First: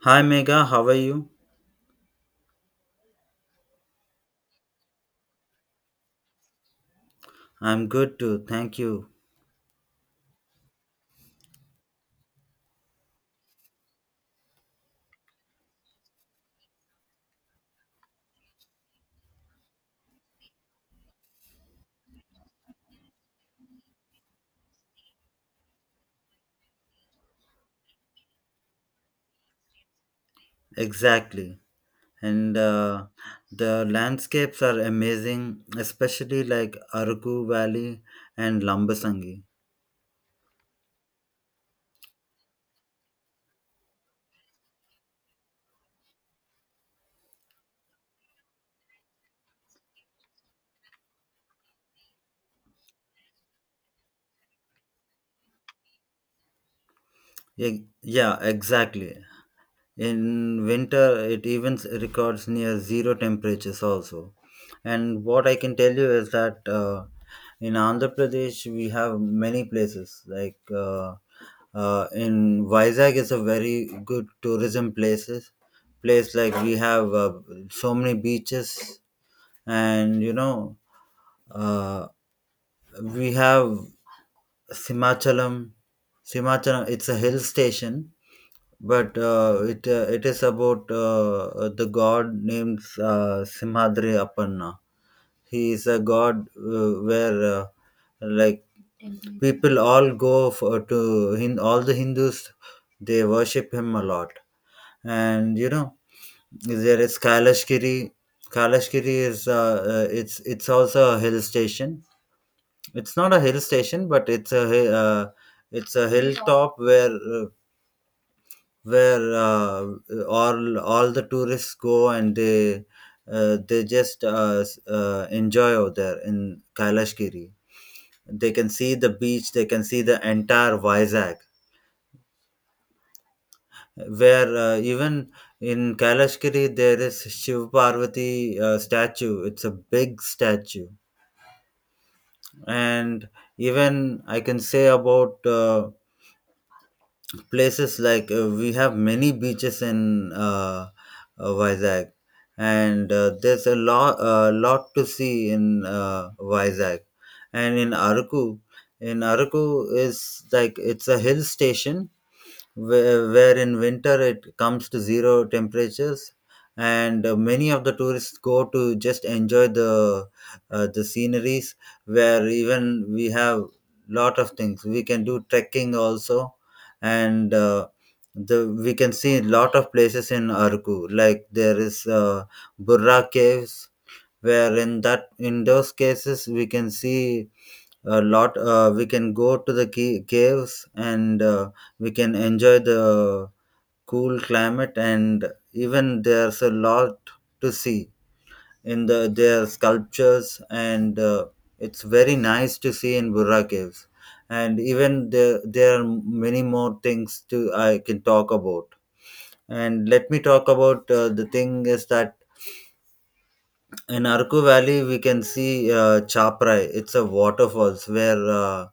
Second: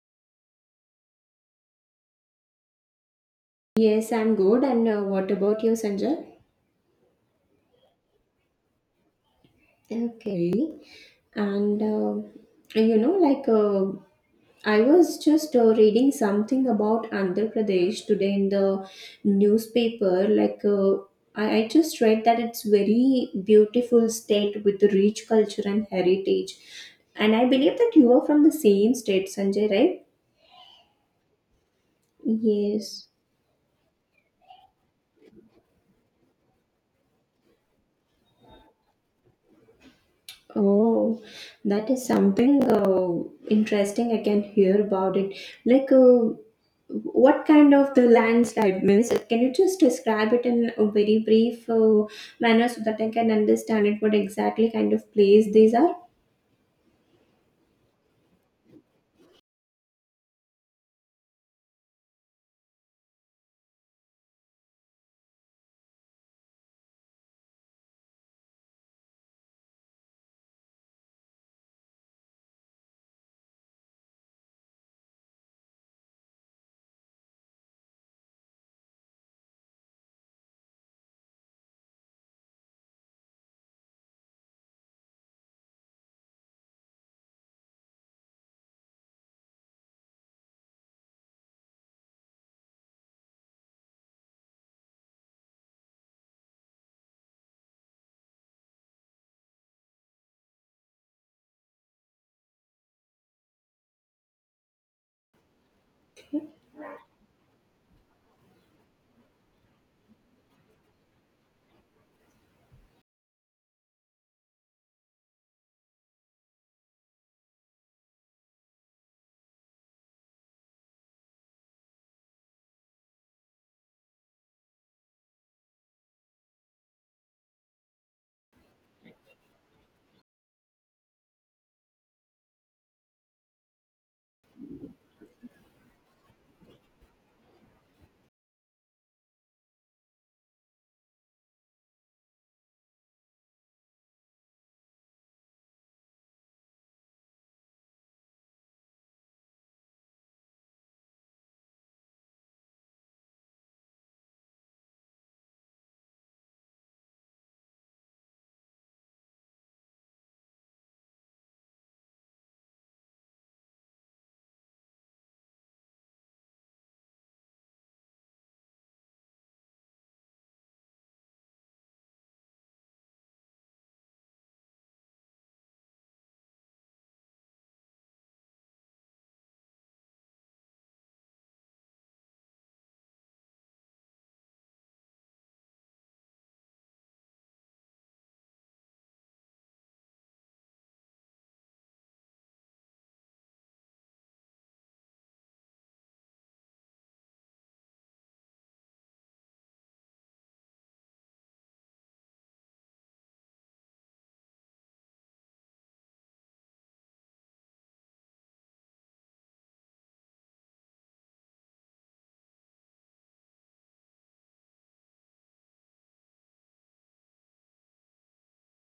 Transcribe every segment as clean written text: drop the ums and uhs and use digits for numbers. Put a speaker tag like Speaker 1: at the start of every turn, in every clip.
Speaker 1: Hi Mega, how are you?
Speaker 2: Yes, I'm good. And what about you, Sanjay?
Speaker 1: I'm good too, thank you.
Speaker 2: Okay. And you know, like I was just reading something about Andhra Pradesh today in the newspaper. I just read that it's very beautiful state with rich culture and heritage. And I believe that you are from the same state, Sanjay, right?
Speaker 1: Exactly. And
Speaker 2: Yes.
Speaker 1: the landscapes are amazing, especially like Araku Valley and Lambasangi.
Speaker 2: Oh, that is something interesting. I can hear about it. Like, uh, what kind of the landslide means? Can you just describe it in a very brief manner so that I can understand it? What exactly kind of place these are?
Speaker 1: Yeah, exactly. In winter it even records near 0 temperatures also. And what I can tell you is that, in Andhra Pradesh we have many places, like, uh, in Vizag is a very good tourism place. Like, we have so many beaches. And you know, uh, we have Simachalam. It's a hill station, but it is about, the god named, Simhadri Appanna. He is a god, where, like, people all go for, to hin all the Hindus, they worship him a lot. And there is Kailashgiri. Kailashgiri is it's also a hill station. It's not a hill station, but it's a hilltop, where all the tourists go, and they just enjoy out there in Kailashgiri. They can see the beach. They can see the entire Vizag. Where Even in Kailashgiri there is Shiv Parvati statue. It's a big statue, and even I can say about. Places, like, we have many beaches in, Vizag, and there's a lot to see in, Vizag, and in Araku. In Araku is, like, it's a hill station, where in winter it comes to 0 temperatures, and many of the tourists go to just enjoy the sceneries, where even we have lot of things. We can do trekking also, and the we can see lot of places in Arku, like there is, Burra Caves, where in that in those cases we can see a lot. We can go to the caves, and we can enjoy the cool climate. And even there's a lot to see in their sculptures, and it's very nice to see in Burra Caves. And even there are many more things to I can talk about. And let me talk about. The thing is that in Arku Valley, we can see, Chaprai. It's a waterfalls where, uh,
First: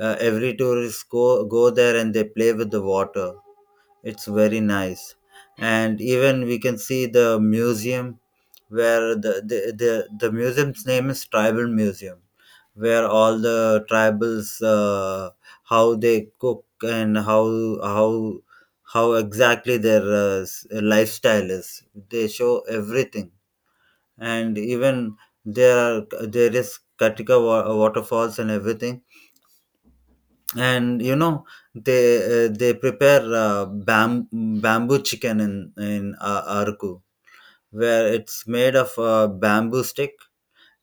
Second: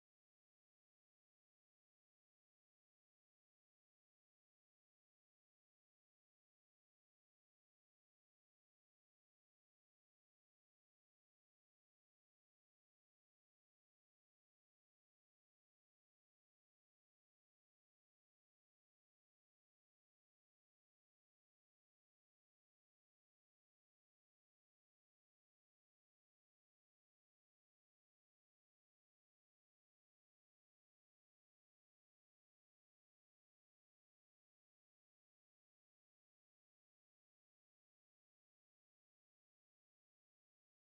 Speaker 1: uh, every tourist go there and they play with the water. It's very nice, and even we can see the museum, where the museum's name is Tribal Museum, where all the tribals, uh, how they cook and how how exactly their lifestyle is. They show everything. And even there is Katika waterfalls and everything. And you know, they prepare, bamboo chicken in, Arku, where it's made of a bamboo stick.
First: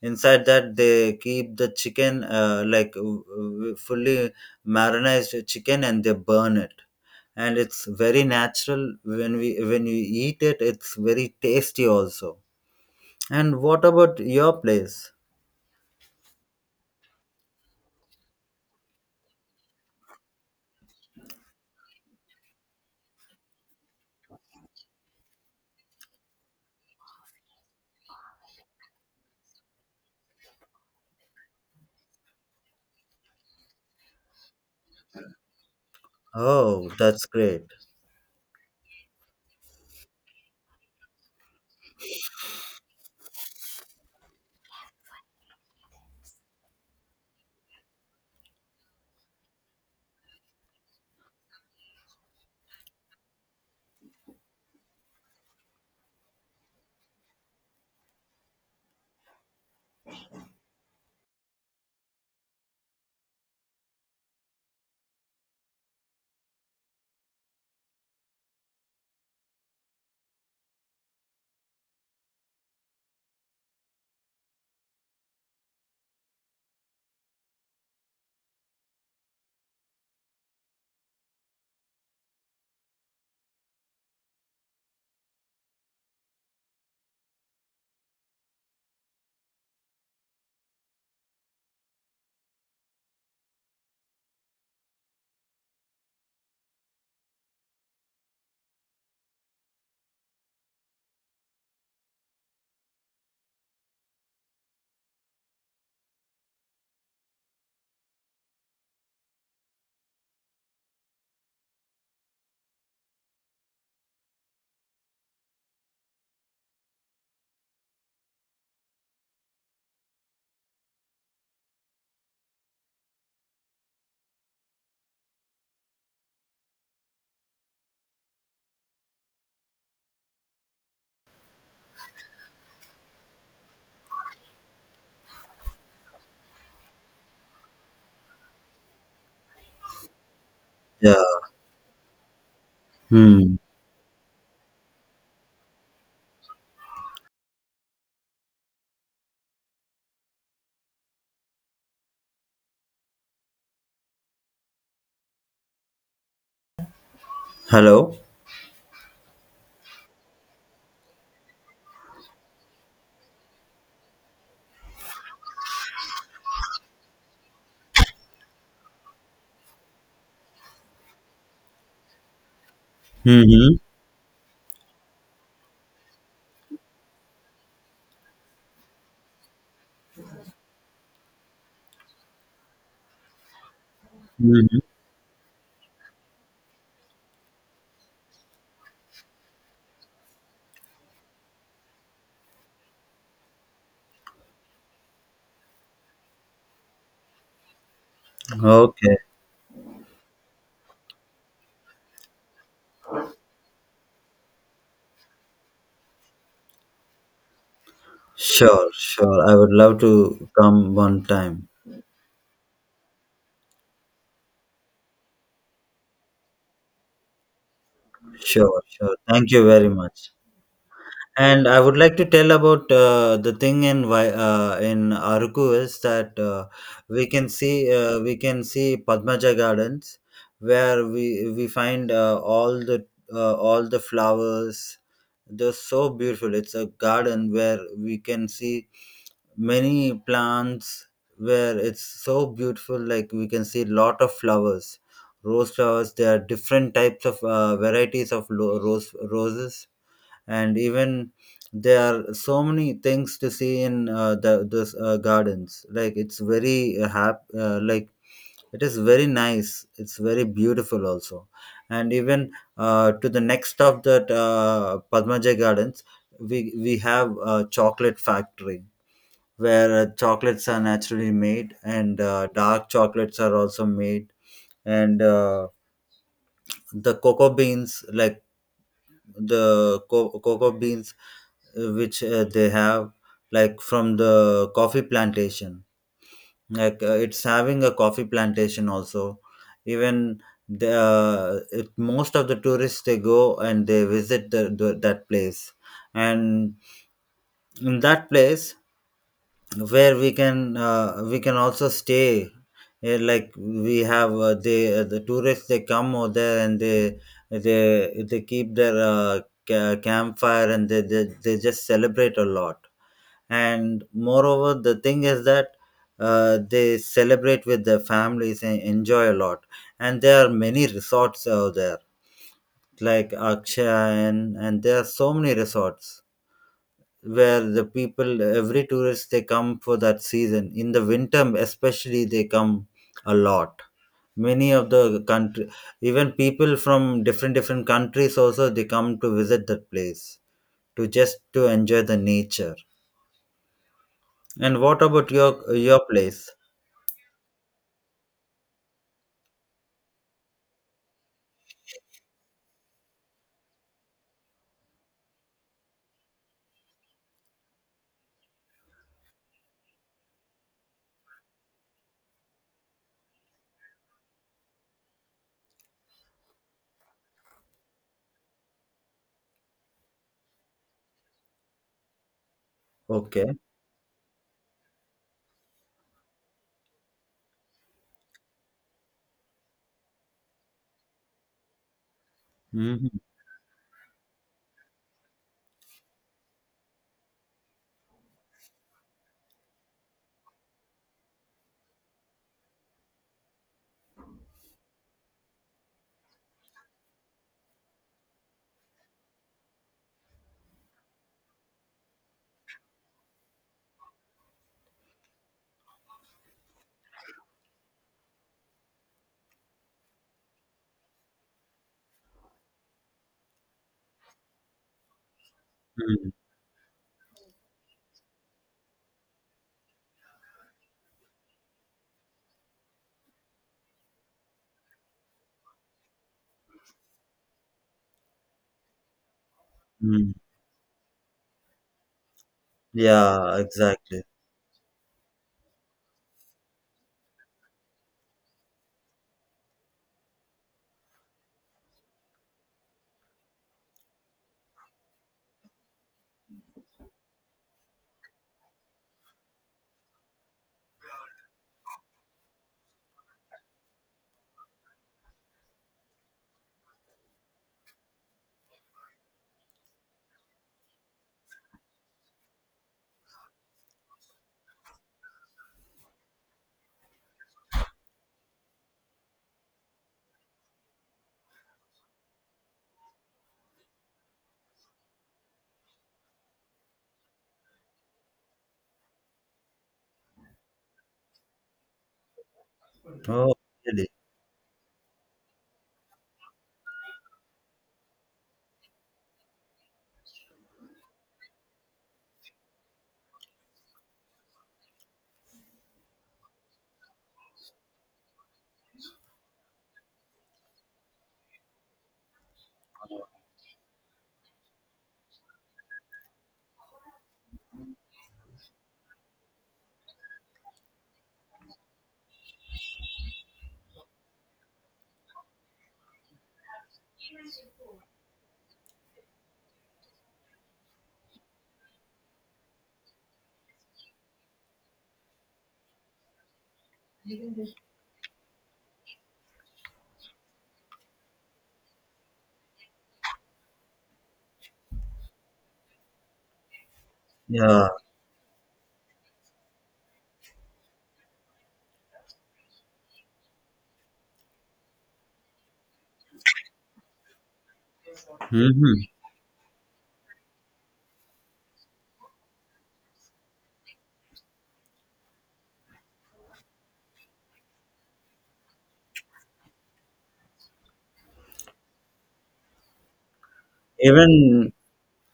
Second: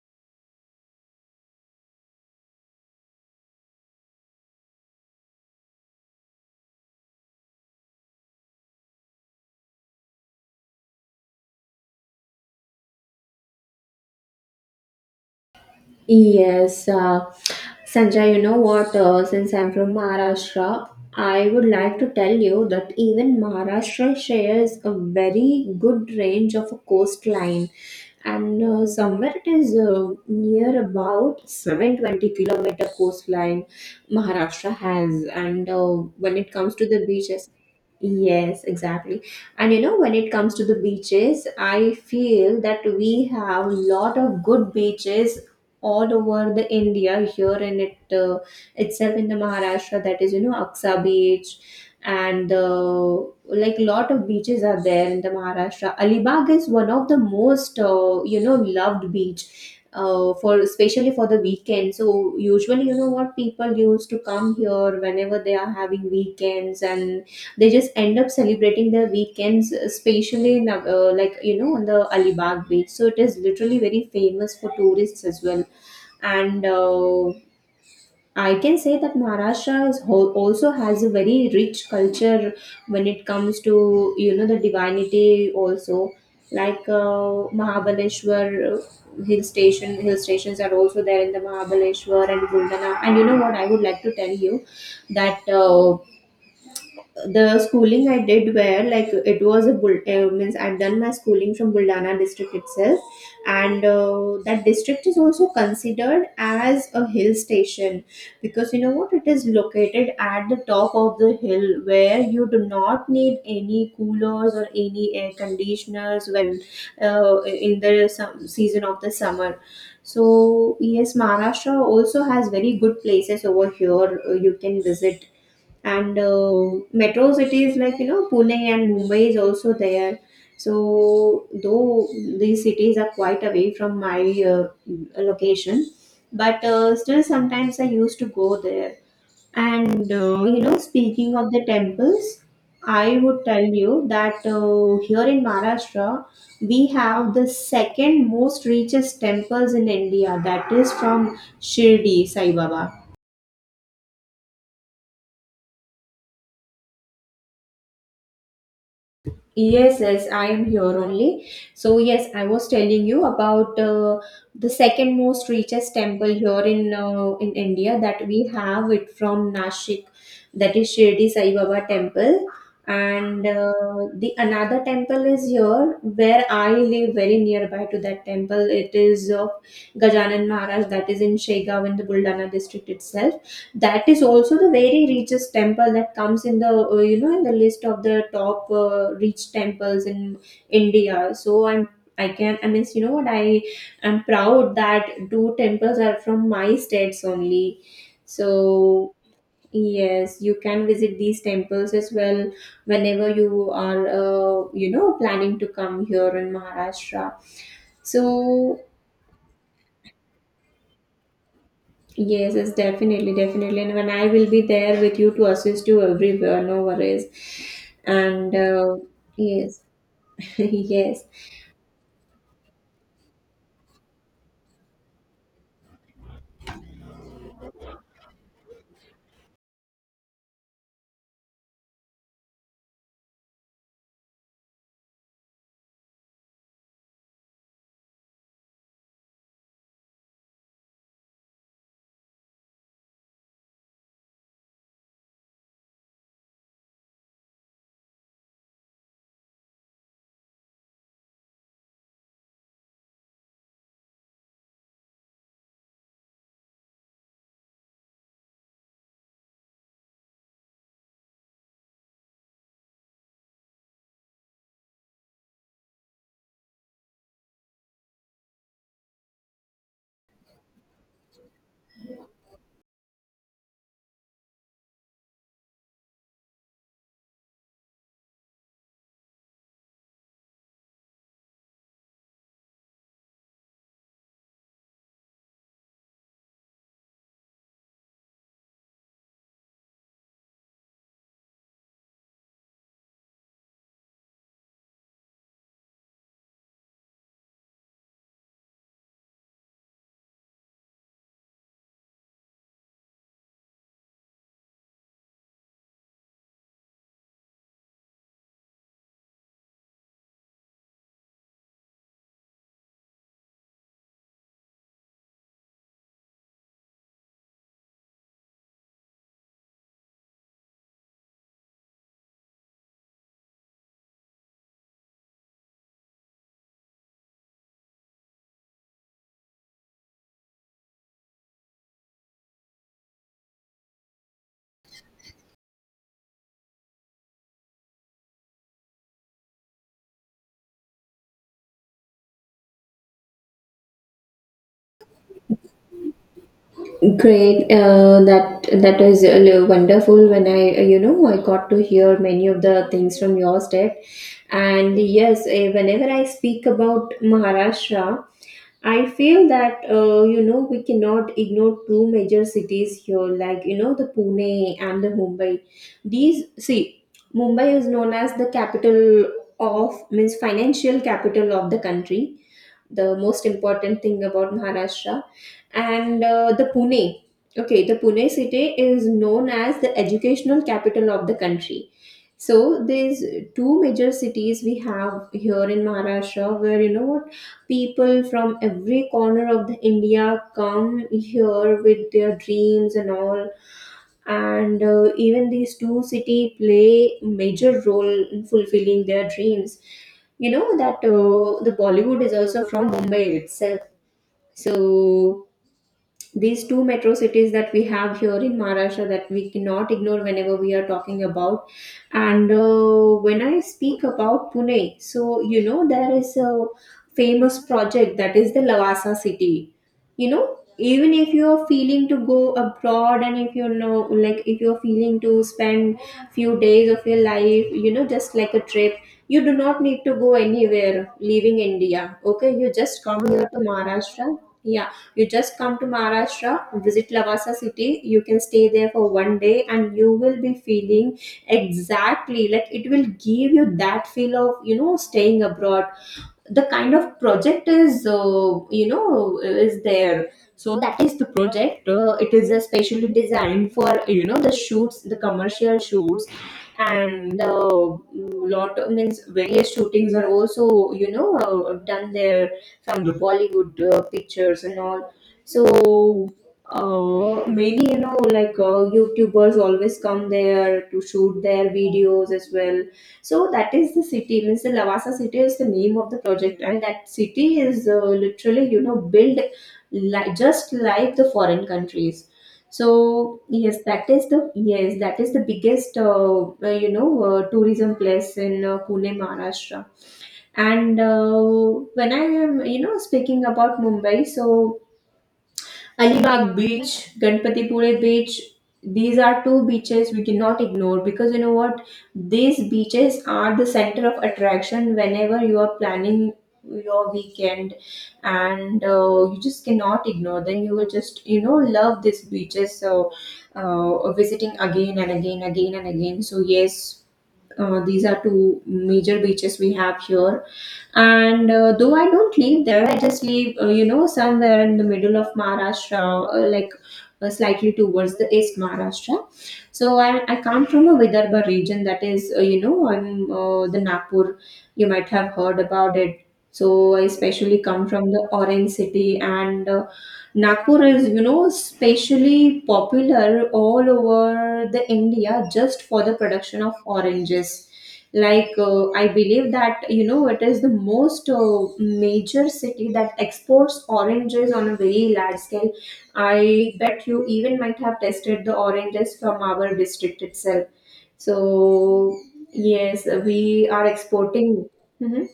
Speaker 1: Inside that they keep the chicken, like, fully marinated chicken, and they burn it, and it's very natural. When you eat it, it's very tasty also. And what about your place?
Speaker 2: Yes, uh, Sanjay, you know what? Since I'm from Maharashtra, I would like to tell you that even Maharashtra shares a very good range of a coastline, and somewhere it is near about 720-kilometer coastline Maharashtra has. And when it comes to
Speaker 1: Oh,
Speaker 2: the
Speaker 1: that's
Speaker 2: beaches,
Speaker 1: great.
Speaker 2: yes, exactly. And you know, when it comes to the beaches, I feel that we have a lot of good beaches all over the India here in it itself in the Maharashtra, that is you know Aksa beach, and like lot of beaches are there in the Maharashtra. Alibag is one of the most you know loved beach for especially for the weekend. So usually you know what, people used to come here whenever they are having weekends and they just end up celebrating their weekends especially in, like you know on the Alibag beach. So it is literally very famous for tourists as well, and I can say that Maharashtra also has a very rich culture when it comes to you know the divinity also, like Mahabaleshwar, hill stations are also there in the Mahabaleshwar and Guldana. And you know what, I would like to tell you that the schooling I did where like it was a bul means I've done my schooling from Buldana district itself, and that district is also considered as a hill station because you know what, it is located at the top of the hill where you do not need any coolers or any air conditioners when in the some season of the summer. So yes, Maharashtra also has very good places over here you can visit. And metro cities like you know Pune and Mumbai is also there, so though these cities are quite away from my uh, location, but still sometimes I used to go there. And you know,
Speaker 1: Yeah.
Speaker 2: speaking of the temples, I would
Speaker 1: Hmm.
Speaker 2: tell you that here in Maharashtra we have the second most richest temples in India, that is from Shirdi Sai Baba.
Speaker 1: Hello.
Speaker 2: Yes, yes, I am here only. So, yes, I was telling you about the second most richest temple here in India that we have it from Nashik, that is Shirdi Sai Baba temple, and
Speaker 1: Mm-hmm.
Speaker 2: the another temple is here where I live very nearby to that temple. It is of Gajanan Maharaj, that is in Shegaon in the Buldana district itself. That is also the
Speaker 1: Mm-hmm.
Speaker 2: very richest temple that comes in the you know in the list of the top rich temples in India. So i'm i can i mean, you know what, I am proud that two temples are from my states only. So
Speaker 1: Okay.
Speaker 2: yes, you can visit these temples as well whenever you are you know planning to come here in Maharashtra. So
Speaker 1: Sure, sure. I would love to come one time.
Speaker 2: yes, yes, definitely, definitely. And when I will be there with you to assist you everywhere, no worries. And
Speaker 1: Sure, sure. Thank you
Speaker 2: yes,
Speaker 1: very much.
Speaker 2: yes,
Speaker 1: And I would like to tell about, the thing in Aruku is that, we can see Padmaja Gardens, where we find, all the flowers. They're so beautiful. It's a garden where we can see many plants, where it's so beautiful, like we can see lot of flowers, rose flowers. There are different types of, varieties of, roses. And even there are so many things to see in the this gardens, like, it's very like, it is very nice, it's very beautiful also. And even, to the next of that, Padmaja Gardens, we we have a chocolate factory, where chocolates are naturally made, and dark chocolates are also made. And the cocoa beans, like, cocoa beans which, they have, like, from the coffee plantation. Like, it's having a coffee plantation also. Even most of the tourists, they go and they visit the that place, and in that place where we can also stay. Eh, like, we have the tourists, they come over there, and they they keep their, campfire, and they just celebrate a lot. And moreover, the thing is that, they celebrate with their families and enjoy a lot. And there are many resorts out there, like Akshaya, and there are so many resorts, where the people every tourist, they come for that season in the winter, especially they come a lot. Many of the country, even people from different countries also, they come to visit that place, to just to enjoy the nature. And what about your place?
Speaker 2: great. That is wonderful. When I, you know, I got to hear many of the things from your step. And yes, whenever I speak about Maharashtra, I feel that you know we cannot ignore two major cities here, like you know the Pune and the Mumbai. These see, Mumbai is known as the capital of, means financial capital of the country, the most
Speaker 1: Okay.
Speaker 2: important thing about Maharashtra. And the Pune, okay, the Pune city is known as the educational capital of the country. So
Speaker 1: Hmm.
Speaker 2: these two major cities we have here in Maharashtra, where you know what, people from every corner of the India come here with their dreams and all. And even these two city play major role in fulfilling their dreams. You know that the Bollywood is also from Mumbai itself. So these two metro cities that we have here in Maharashtra, that we cannot ignore whenever we are talking about. And when I speak about Pune, so you know there is a famous project, that is the Lavasa city. You know, even if you are feeling to go abroad, and if you know, like if you are feeling to spend few days of your life, you know, just like a trip, you do not need to go
Speaker 1: Hmm.
Speaker 2: anywhere leaving India. Okay, you just come here
Speaker 1: Yeah,
Speaker 2: to
Speaker 1: exactly.
Speaker 2: Maharashtra. Yeah, you just come to Maharashtra, visit Lavasa city, you can stay there for one day and you will be feeling exactly like it will give you that feel of, you know, staying abroad. The kind of project is you know is there. So that is the project, it is especially designed for you know the shoots, the commercial shoots. And lot of, means various shootings are also you know done there from the Bollywood pictures and all. So many, you know, like YouTubers always come there to shoot their videos as well. So that is the city. Means the Lavasa city is the name of the project, and that city is literally you know built just like the foreign countries. So
Speaker 1: Oh,
Speaker 2: yes,
Speaker 1: really?
Speaker 2: that is the, yes that is the biggest you know tourism place in Pune, Maharashtra. And when I am you know speaking about Mumbai, so Alibag Beach, Ganpatipure Beach, these are two beaches we cannot ignore because you know what? These beaches are the center of attraction whenever you are planning your weekend, and you just cannot ignore them. You will just, you know, love these beaches. So, visiting again and again, again and again. So, yes, these are two major beaches we have here. And though I don't live there, I just live you know somewhere in the middle of Maharashtra, like slightly towards the east Maharashtra. I come from a Vidarbha region, that is you know I'm the Nagpur. You might have heard about it. So I especially
Speaker 1: Yeah.
Speaker 2: come from the orange city. And Nagpur is you know especially popular all over the India just for the production of oranges. Like I
Speaker 1: Hmm.
Speaker 2: believe that you know it is the most major city that exports oranges on a very large scale. I bet you even might have tested the oranges from our district itself. So yes, we are exporting.
Speaker 1: even
Speaker 2: Mhm.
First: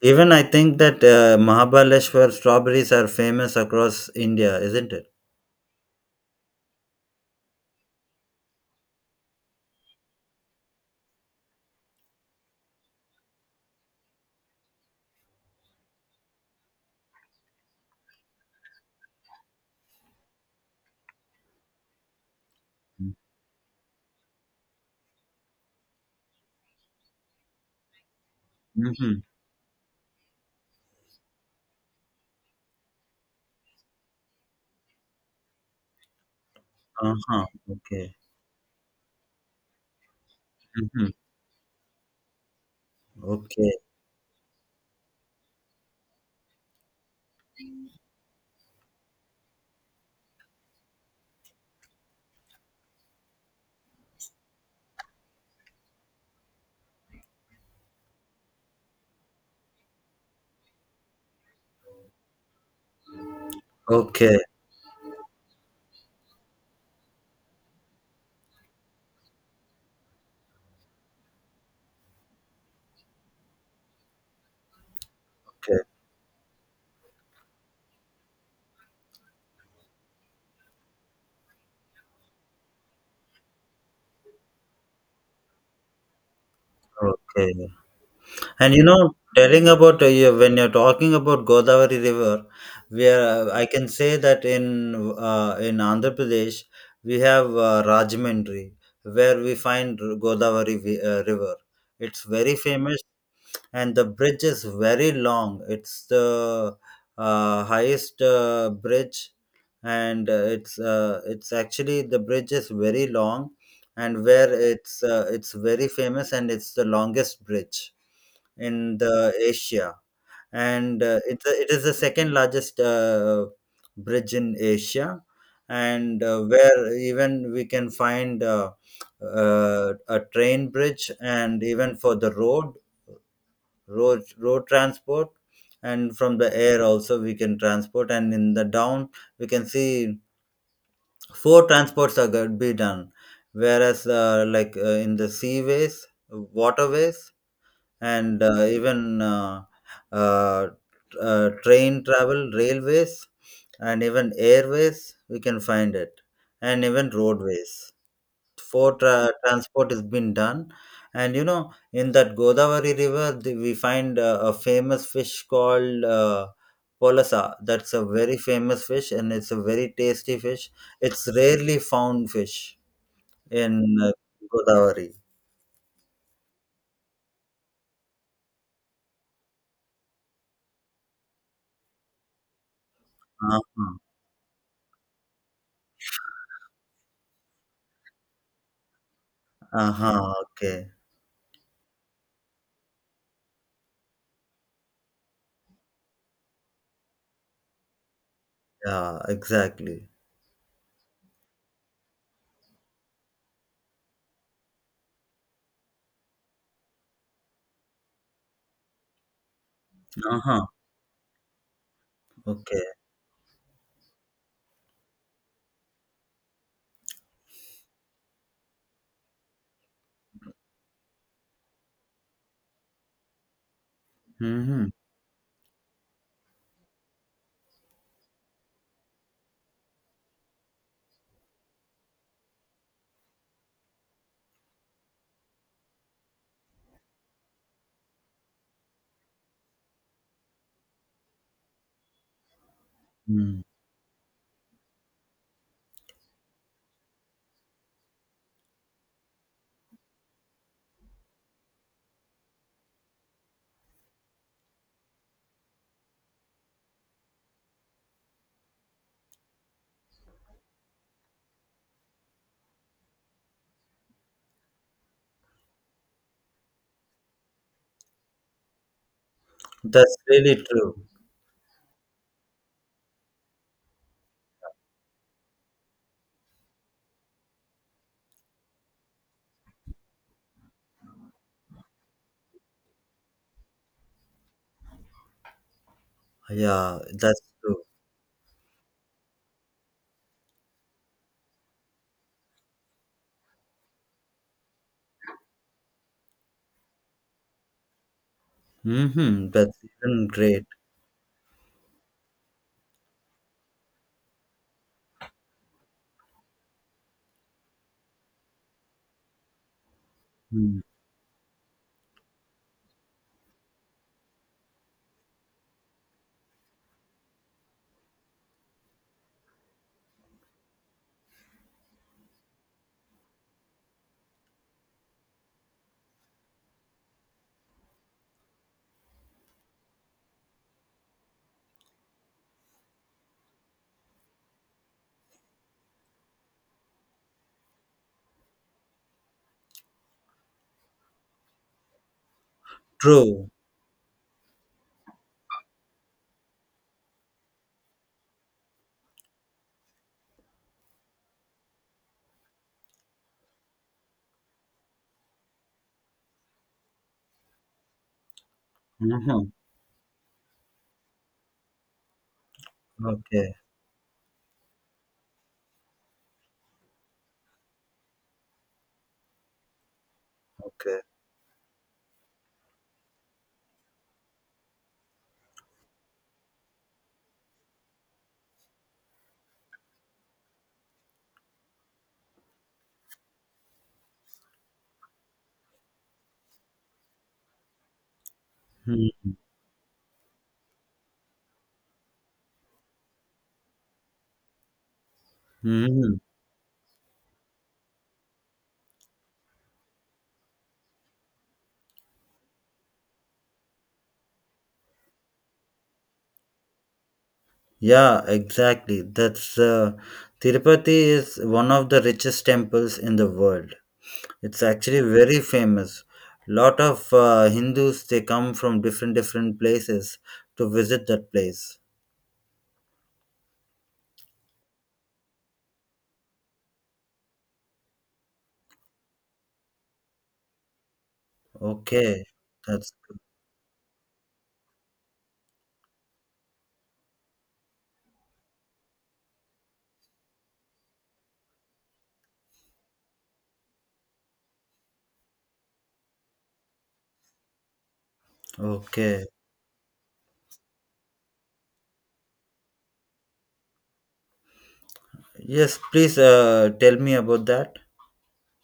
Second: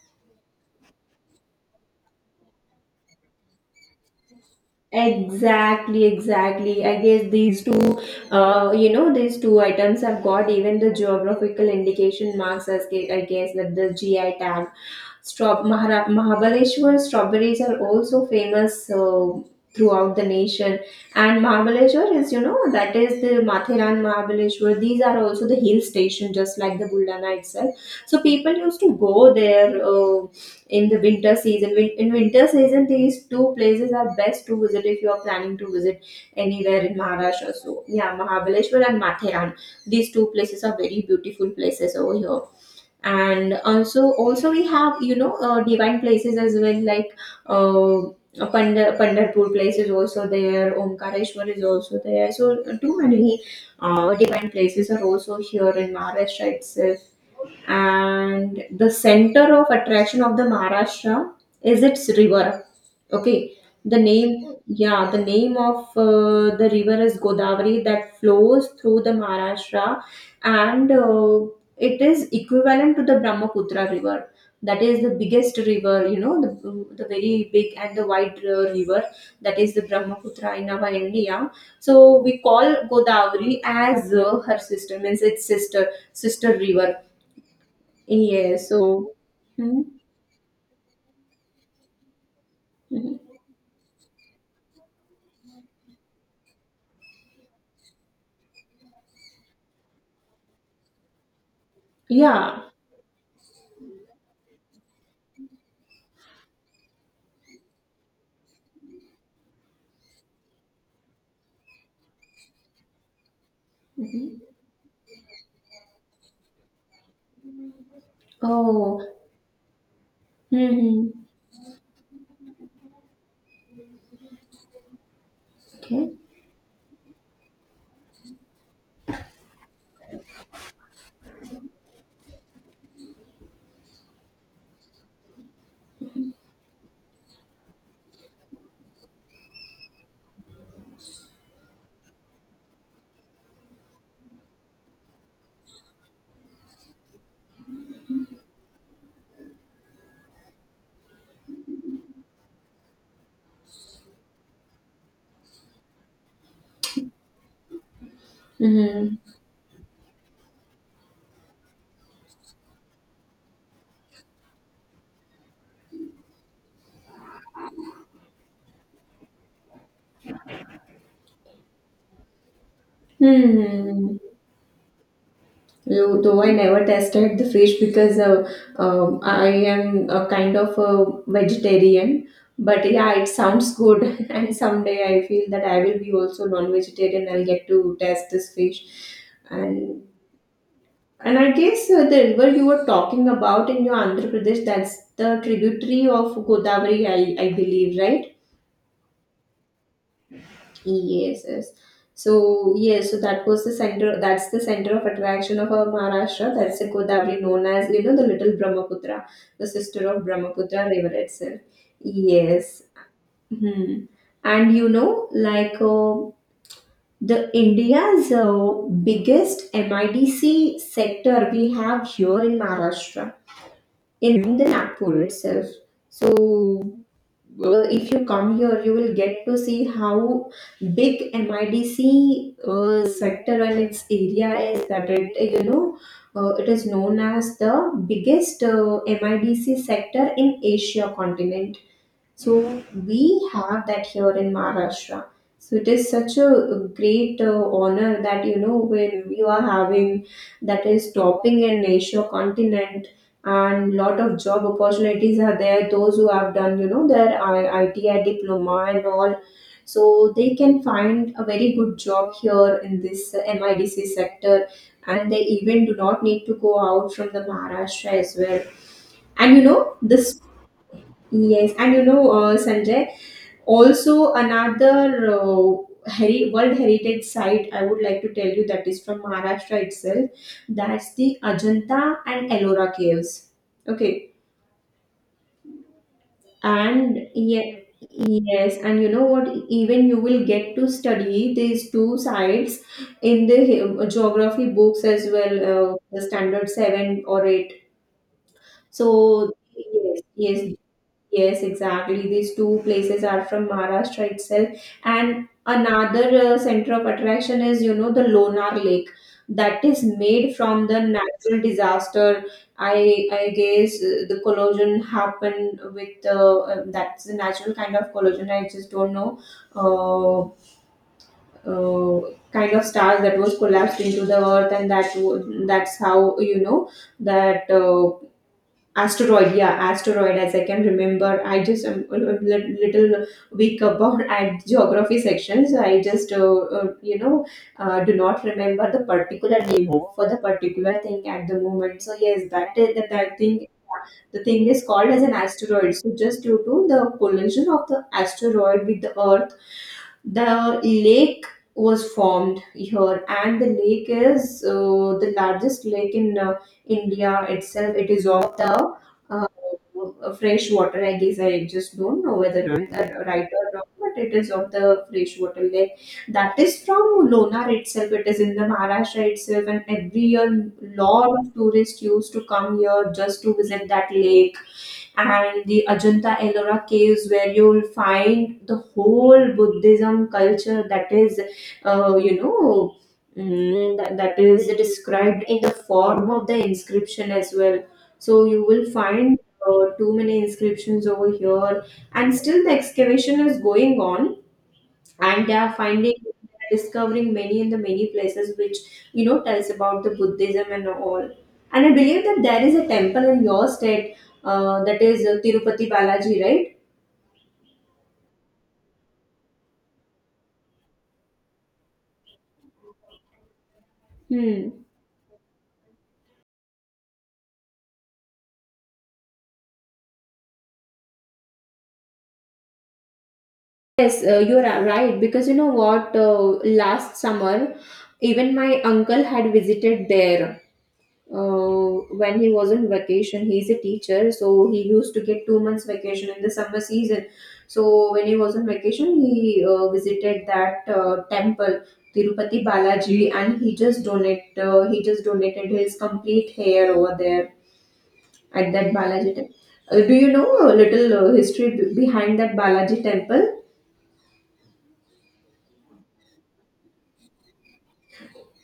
Speaker 1: Even I think that, Mahabaleshwar strawberries are famous across India, isn't it?
Speaker 2: Exactly, exactly. I guess these two, you know, these two items have got even the geographical indication marks as I guess that the GI tag. Mahabaleshwar strawberries are also famous throughout the nation. And Mahabaleshwar is, you know, that is the Mathiran Mahabaleshwar. These are also the hill station, just like the Buldana itself. So people used to
Speaker 1: Mm-hmm.
Speaker 2: go there in the winter season. In winter season, these two places are best to visit if you are planning to visit anywhere in
Speaker 1: Uh-huh.
Speaker 2: Maharashtra. So
Speaker 1: Okay.
Speaker 2: yeah, Mahabaleshwar and Mathiran. These two places are very
Speaker 1: Mm-hmm.
Speaker 2: beautiful places over here, and
Speaker 1: Okay.
Speaker 2: also we have you know divine places as well, like uh, Pandarpur place is also there, Omkareshwar is also there. So too many divine places are also here in Maharashtra itself. And the center of attraction of the Maharashtra is its river. Okay, the
Speaker 1: Okay.
Speaker 2: name, yeah, the name of the river is Godavari that flows through the Maharashtra, and it is equivalent to the Brahmaputra river. That is the biggest
Speaker 1: Okay.
Speaker 2: river, you know, the very big and the wide river, that is the Brahmaputra in our India. So we call Godavari as her sister, means its sister, sister river.
Speaker 1: Okay.
Speaker 2: Yeah,
Speaker 1: And you
Speaker 2: so,
Speaker 1: know, telling
Speaker 2: hmm,
Speaker 1: about, you, when you're talking about Godavari River,
Speaker 2: mhm.
Speaker 1: I can say that, in Andhra Pradesh, we have, Rajahmundry, where we find Godavari River. It's very
Speaker 2: Yeah.
Speaker 1: famous, and the bridge is very long. It's the, highest, bridge, and it's actually, the bridge is very long, and where it's very famous, and it's the longest bridge in
Speaker 2: Oh,
Speaker 1: the Asia,
Speaker 2: hmm,
Speaker 1: and
Speaker 2: hmm.
Speaker 1: it is the second largest, bridge in Asia,
Speaker 2: Okay.
Speaker 1: and where even we can find, a train bridge, and even for the road transport, and from the air also we can transport, and in the down we can see four transports are going to be done, whereas, in the seaways, waterways, and even uh, train travel, railways, and even airways we can find it, and even roadways for
Speaker 2: Mm-hmm.
Speaker 1: transport has been done. And you know, in that Godavari River, we find, a famous fish called, Polasa. That's a very famous fish, and it's a very tasty fish. It's rarely found fish in, uh,
Speaker 2: Hmm.
Speaker 1: Godavari.
Speaker 2: You, though I never tested the fish because I am a kind of a vegetarian. But yeah, it sounds
Speaker 1: Uh-huh.
Speaker 2: good. And someday I feel that I will be also non-vegetarian. I'll get to test this fish. And
Speaker 1: Uh-huh. Okay.
Speaker 2: and I guess the river you were talking about in your Andhra Pradesh, that's the tributary of Godavari, I believe, right?
Speaker 1: Yeah, exactly.
Speaker 2: Yes, yes. So yes, so that was the center. That's the center of attraction of our Maharashtra. That's the Godavari, known as the little Brahmaputra, the sister of
Speaker 1: Uh-huh.
Speaker 2: Brahmaputra River itself.
Speaker 1: Okay.
Speaker 2: Yes. Hmm. And you know, like the India's biggest MIDC sector we have here in Maharashtra, in the
Speaker 1: Mm-hmm.
Speaker 2: Nagpur itself. So, well, if you come here, you will get to see how big MIDC sector and its area is. That it, you know, it is known as the biggest MIDC sector in Asia continent, so we
Speaker 1: Mm.
Speaker 2: have that here in Maharashtra. So it is such a great honor that you know when you are having that is topping in Asia continent, and lot of job opportunities are there. Those who have done their ITI diploma and all, so they can find a very good job here in this MIDC sector, and they even do not need to go out from the Maharashtra as well. And you know
Speaker 1: That's
Speaker 2: this,
Speaker 1: really true.
Speaker 2: yes, and you know Sanjay. Also, another World Heritage Site I would like to tell you that is from Maharashtra itself. That's the Ajanta and Ellora caves. Okay,
Speaker 1: Yeah,
Speaker 2: and
Speaker 1: that's true.
Speaker 2: yeah, yes, and you know what? Even you will get to study these two sites in the geography books as well, the standard seven or eight.
Speaker 1: Mm-hmm.
Speaker 2: So
Speaker 1: That's
Speaker 2: yes,
Speaker 1: even great.
Speaker 2: yes, yes, exactly. These two places are from Maharashtra itself. And another center of attraction is, you know, the Lonar Lake, that is made
Speaker 1: Mm.
Speaker 2: from the natural disaster. I guess the collision happened with the that's the natural kind of collision. I just don't know. Uh, kind of stars that was collapsed into the earth and that's how you know that asteroid, yeah, asteroid, as I can remember. I just am a little weak about at geography section, so I just, do not remember the particular name for the particular thing at the moment. So yes, that is that
Speaker 1: True.
Speaker 2: thing. The thing is called as an asteroid. So just due to the collision of the asteroid with the Earth, the lake was formed here, and the lake is the largest lake in India itself. It is of the
Speaker 1: Mhm.
Speaker 2: uh, fresh water. I guess I just don't know whether I'm the right
Speaker 1: Okay,
Speaker 2: or wrong, but it is of the freshwater lake. That is from Lonar itself. It is in the Maharashtra itself, and every year,
Speaker 1: okay.
Speaker 2: lot of tourists used to come here just to visit that lake, and the Ajanta Ellora caves, where you'll find the whole Buddhism culture, that is, uh, you know, that is described in the form of the inscription as well. So you will
Speaker 1: Hmm.
Speaker 2: find too many inscriptions over here, and still the excavation is going on and they are finding,
Speaker 1: Hmm.
Speaker 2: discovering many in the many places which you know tells about the buddhism and all. And I believe that there is a temple in your state, that is tirupati balaji, right?
Speaker 1: Yeah, exactly. That's, Tirupati is one of the richest temples in the world. It's
Speaker 2: Hmm.
Speaker 1: actually very famous. Lot of, Hindus, they come from different places to visit that place.
Speaker 2: Yes, you're right, because you know what, last summer even my uncle had visited there,
Speaker 1: Okay,
Speaker 2: when he was on
Speaker 1: that's
Speaker 2: vacation. He's a teacher, so he used to get 2 months vacation in the summer season. So when he was on vacation, he visited that temple, tirupati balaji, and he just donated his complete hair over there at that
Speaker 1: okay.
Speaker 2: balaji temple. Do you know a little history behind that balaji temple?
Speaker 1: Yes, please, tell me about that.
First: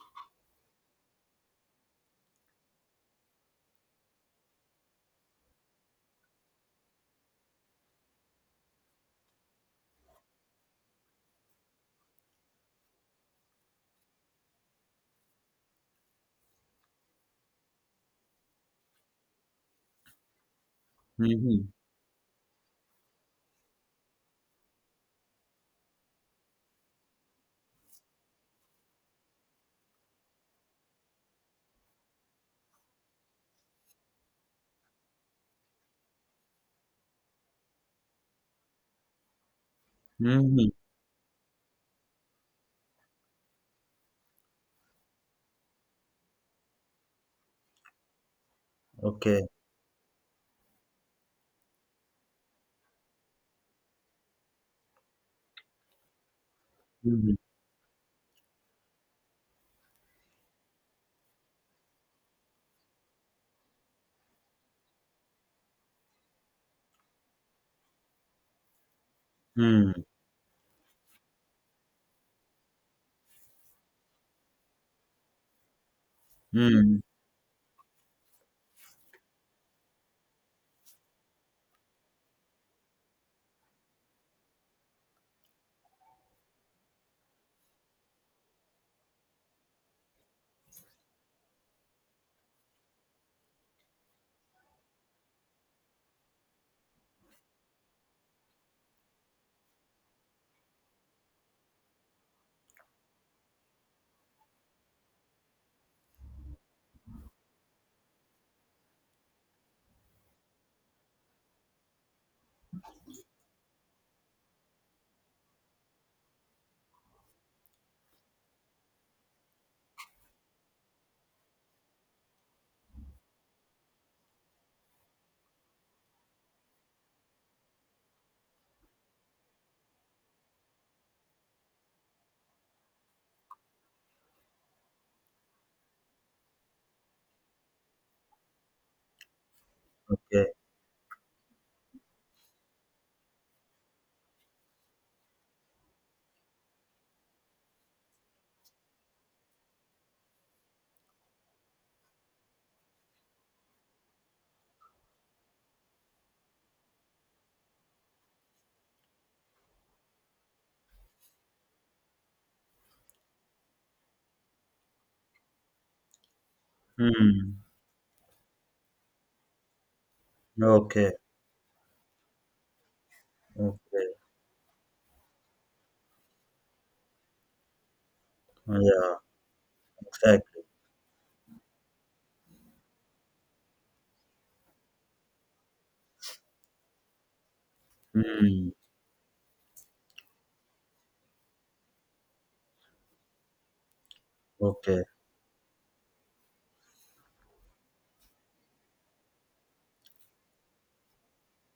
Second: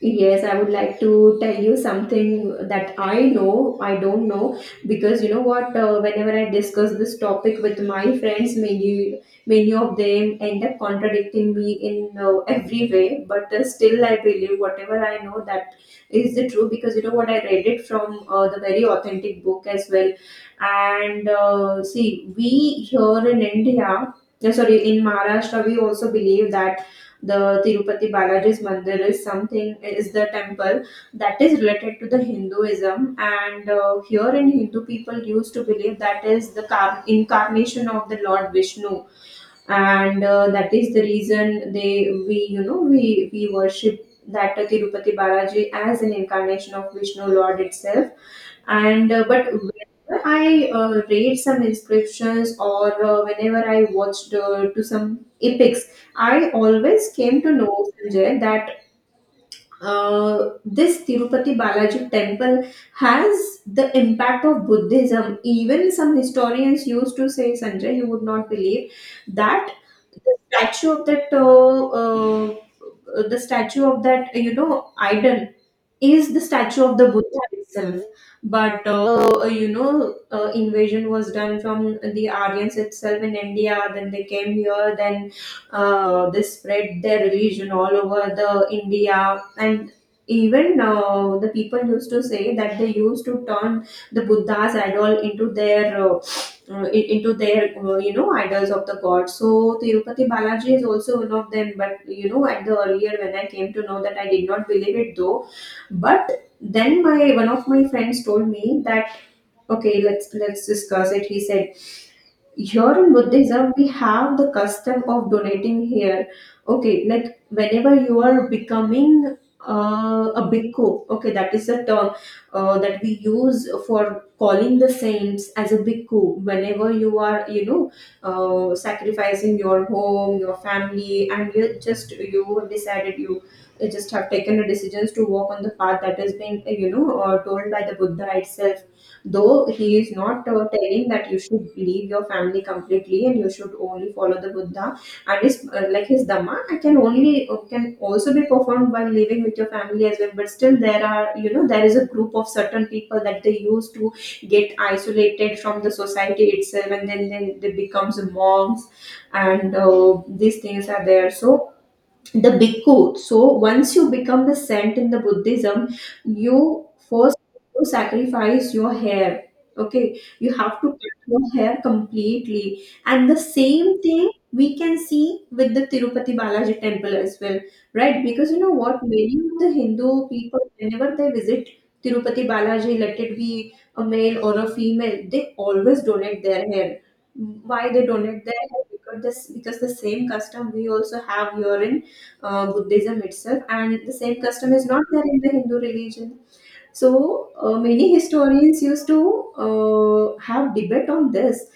Speaker 2: Yes, I would like to tell you something that I know. I don't know, because you know what, whenever I discuss this topic with my friends, many of them end up contradicting me in every way, but still I believe whatever I know, that is the truth, because you know what, I read it from the very authentic book as well. And
Speaker 1: Hmm.
Speaker 2: see, we here in India, no, sorry, in Maharashtra, we also believe that the Tirupati Balaji's Mandir is the temple that is related to the Hinduism, and here in Hindu people used to believe that is the incarnation of the Lord Vishnu, and
Speaker 1: Hmm.
Speaker 2: that is the reason they we you know we worship that Tirupati Balaji as an incarnation of Vishnu Lord itself. And
Speaker 1: Okay.
Speaker 2: but whenever I read some inscriptions or whenever I watched to some epics, I always
Speaker 1: Hmm.
Speaker 2: came to know, Sanjay, that this tirupati balaji temple has the impact of buddhism. Even some historians used to say, Sanjay, you would not believe that
Speaker 1: Hmm.
Speaker 2: the statue of that the statue of that you know idol is the statue of
Speaker 1: Hmm.
Speaker 2: the Buddha itself. But you know, invasion was done from the Aryans itself in India. Then they came here. Then they spread their religion all over the India. And even the people used to say that they used to turn the Buddha's idol into their into their you know idols of the gods. So Tirupati Balaji is also one of them. But you know, at the earlier when I came to know that, I did not believe it though, but then my one of my friends told me that, okay, let's discuss it, he said. Here in buddhism we have the custom of donating here. Okay, like whenever you are becoming a bhikkhu, okay, that is the term that we use for calling the saints, as a bhikkhu. Whenever you are, you know, sacrificing your home, your family, and you have decided, you just have taken the decisions to walk on the path that has been you know told by the buddha itself, though he is
Speaker 1: Okay.
Speaker 2: not telling that you should leave your family completely and you should only follow the buddha and his like his dhamma. I can only can also be performed by living with your family as well, but still there are, you know, there is a group of certain people that they use to get isolated from the society itself, and then they becomes monks, and these things are there, so the bhikkhu. So once you become the saint in the Buddhism, you first
Speaker 1: Hmm.
Speaker 2: have to sacrifice your hair. Okay, you have to
Speaker 1: Okay.
Speaker 2: cut your hair completely, and the same
Speaker 1: Okay.
Speaker 2: thing we can see with the Tirupati Balaji temple as well, right? Because you know what,
Speaker 1: Yeah.
Speaker 2: many of the Hindu people,
Speaker 1: Exactly.
Speaker 2: whenever they visit Tirupati Balaji, let it be a male or a female, they always donate their hair. Why they donate their
Speaker 1: Mm.
Speaker 2: hair? Because the same custom we also have here in Buddhism itself, and the same custom is
Speaker 1: Okay.
Speaker 2: not there in the Hindu religion. So many historians used to have debate on this,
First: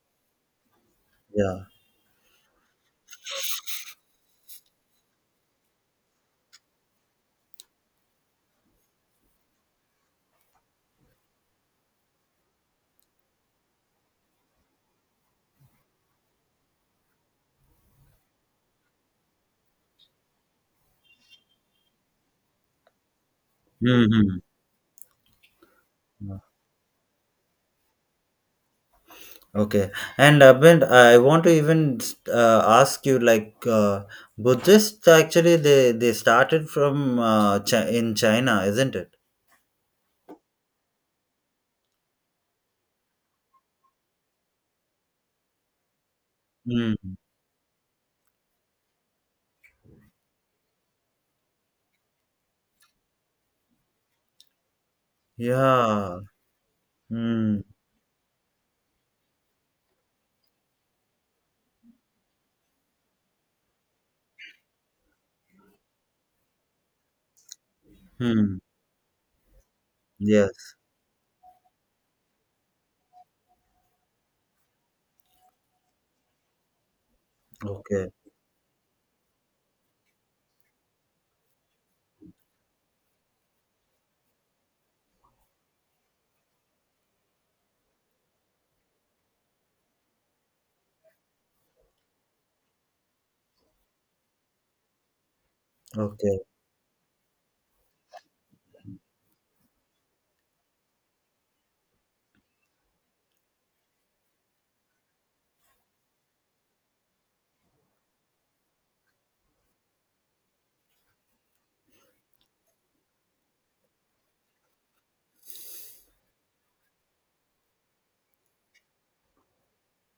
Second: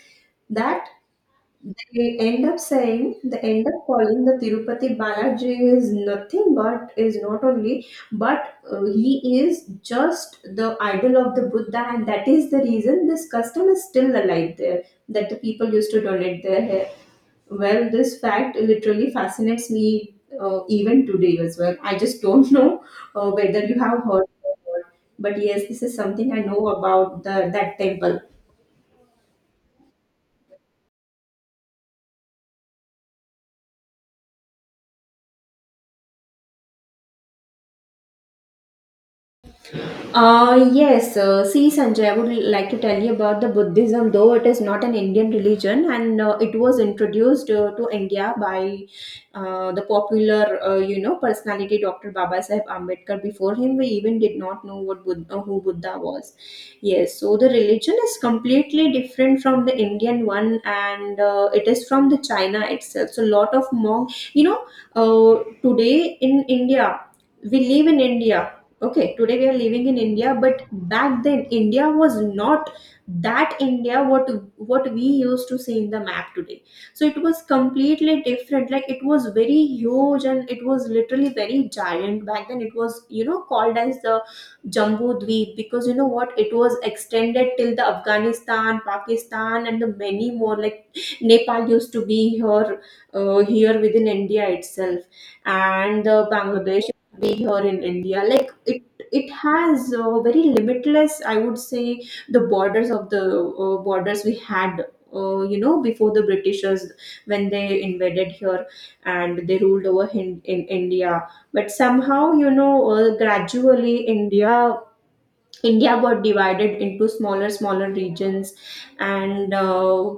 Speaker 2: that
Speaker 1: Yeah.
Speaker 2: they end up calling the Tirupati Balaji is not only but he is just the idol of the Buddha, and that is the reason this custom is still alive there. That the people used to donate their hair. Well, this fact literally fascinates me even today as well. I just don't know whether you have heard, or
Speaker 1: Mm-hmm.
Speaker 2: not. But yes, this is something I know about the that temple.
Speaker 1: Okay. And Abhind, I want to even, ask you, like, Buddhists actually, they started from, in China, isn't it?
Speaker 2: Yes, see, Sanjay, I would like to tell you about the Buddhism, though it is not an Indian religion, and it was
Speaker 1: Mm.
Speaker 2: introduced to India by the popular, you know, personality, Dr. Baba Sahib Ambedkar. Before him, we even did not know what who Buddha
Speaker 1: Yeah.
Speaker 2: was. Yes, so the
Speaker 1: Mm.
Speaker 2: religion is completely different from the Indian one, and it is from the China itself. So lot of monk, you know, today in India, we live in India,
Speaker 1: Hmm.
Speaker 2: okay, today we are living in india, but
Speaker 1: Yes.
Speaker 2: back then india was not that india what we used to see in the map today. So it was
Speaker 1: Okay.
Speaker 2: completely different, like it was very huge and it was literally very giant back then. It was, you know, called as the jambu dweep, because you know what, it was extended till the afghanistan, pakistan, and the many more, like nepal used to be here, here within india itself, and
Speaker 1: Okay.
Speaker 2: bangladesh way here in India. Like it has very limitless, I would say, the borders of the borders we had. You know, before the Britishers, when they invaded here and they ruled over in India, but somehow, you know, gradually India got divided into smaller regions, and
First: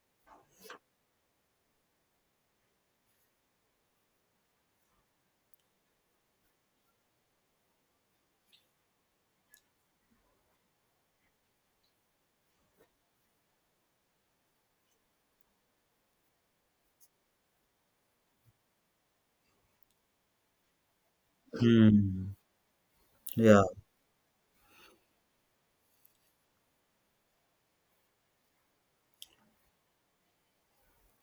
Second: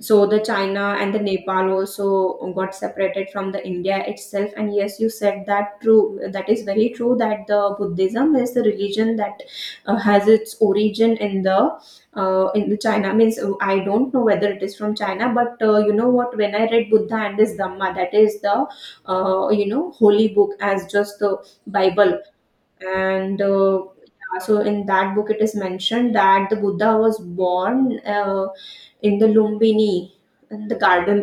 Speaker 2: so the China and the Nepal also got separated from the India itself. And yes, you said that true. That is very true, that the Buddhism is the religion that has its origin in the China. Means I don't know whether it is from China, but you know what, when I read Buddha and his Dhamma, that is the you know holy book, as just the Bible.
Speaker 1: Hmm.
Speaker 2: And
Speaker 1: Yeah.
Speaker 2: yeah, so in that book it is mentioned that the buddha was born in the lumbini, in the garden,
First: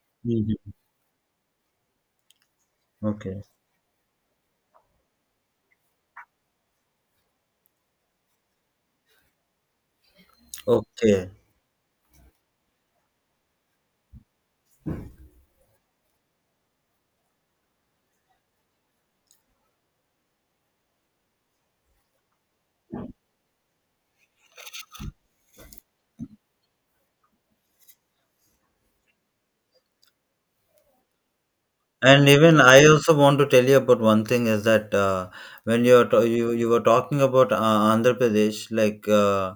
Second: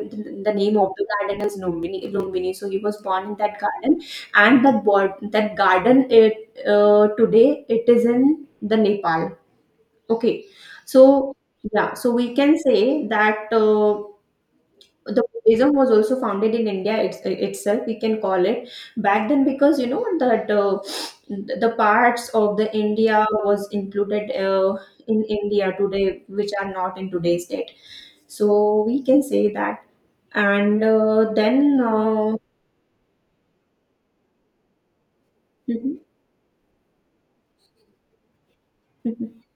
Speaker 2: the
Speaker 1: Hmm.
Speaker 2: name of the garden is lumbini, lumbini, so he was born in
Speaker 1: Okay.
Speaker 2: that garden. And that garden, it today it is in the nepal, okay. So
Speaker 1: Okay.
Speaker 2: yeah, so we can say that the Buddhism was also founded in India itself, we can call it, back then, because you know that the parts of the India was included in India today, which are not in today's date. So we can say that. And
Speaker 1: And even I also want to tell you about one thing is that, when you were talking about, Andhra Pradesh, like,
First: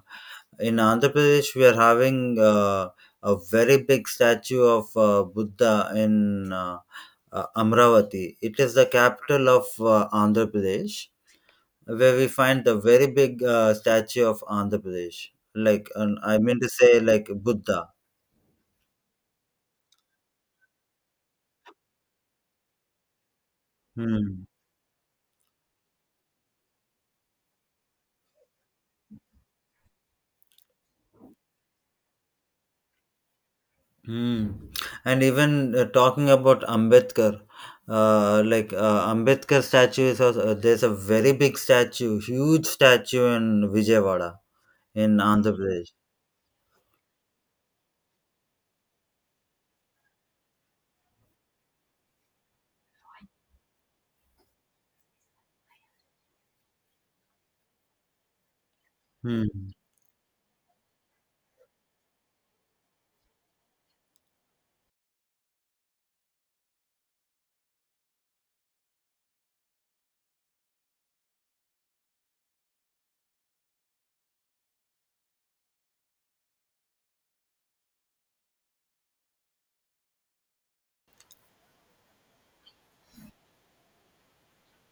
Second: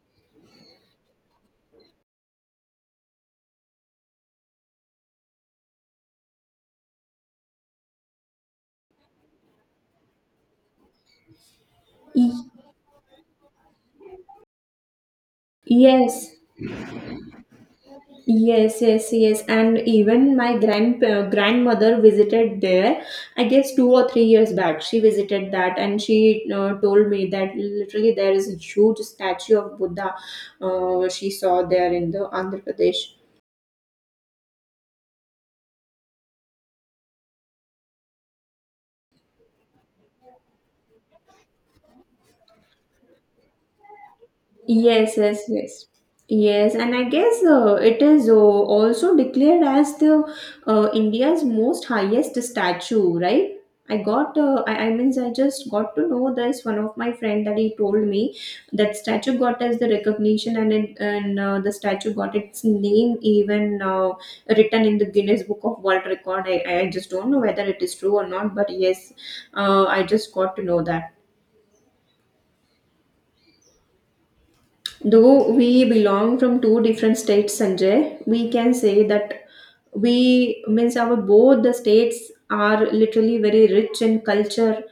Speaker 1: in Andhra Pradesh, we are having, a very big statue of, Buddha in, Amravati. It is the capital of, Andhra Pradesh, where we find the very big, statue of Andhra Pradesh. Like, an,
Speaker 2: yes,
Speaker 1: I mean to say, like, Buddha.
Speaker 2: yes, yes, yes. And even my grandmother visited there. I guess two or three
Speaker 1: Hmm.
Speaker 2: years back, she visited that, and she told me that literally there is a huge statue of Buddha she saw there in the Andhra Pradesh.
Speaker 1: Hmm. And even, talking about Ambedkar, Ambedkar statue is also, there's a very big statue, huge statue, in Vijayawada
Speaker 2: Yes,
Speaker 1: in
Speaker 2: yes,
Speaker 1: Andhra
Speaker 2: yes.
Speaker 1: Pradesh.
Speaker 2: Yes, and I guess it is also declared as the India's most highest statue, right? I got, I means I just got to know this. One of my friend that he told me that statue got
Speaker 1: Hmm.
Speaker 2: as the recognition, and the statue got its name even written in the Guinness Book of World Record. I just don't know whether it is true or not, but yes, I just got to know that. Though we belong from two different states, Sanjay, we can say that we means our both the states are literally very rich in culture,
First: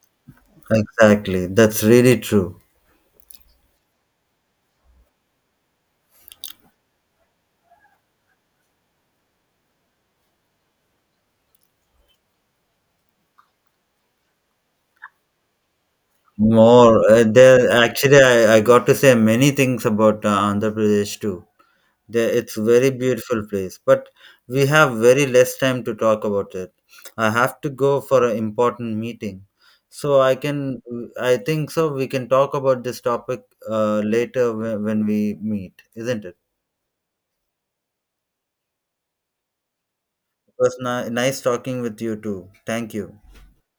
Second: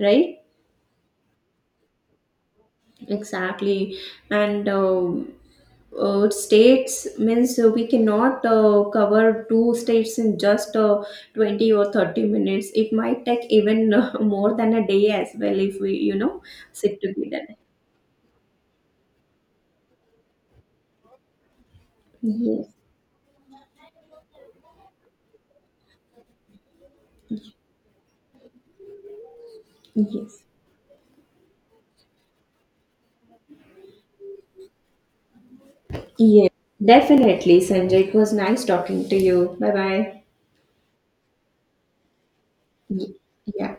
Speaker 2: right?
Speaker 1: Exactly, that's really true.
Speaker 2: Exactly, and um, states means we cannot cover two states in just 20 or 30 minutes. It might take even more than a day as well, if we you know sit
Speaker 1: More,
Speaker 2: together.
Speaker 1: there actually, I got to say many things about, Andhra Pradesh too. There, it's
Speaker 2: Yes,
Speaker 1: very beautiful place, but we have very less time to talk about it. I have to go for an important meeting, so I
Speaker 2: yes.
Speaker 1: can. I think so. We can talk about this topic, later, when we meet, isn't it?
Speaker 2: Yeah, definitely, Sanjay. It was nice talking to you. Bye bye.
Speaker 1: It was nice talking with you too. Thank you.
Speaker 2: Yeah.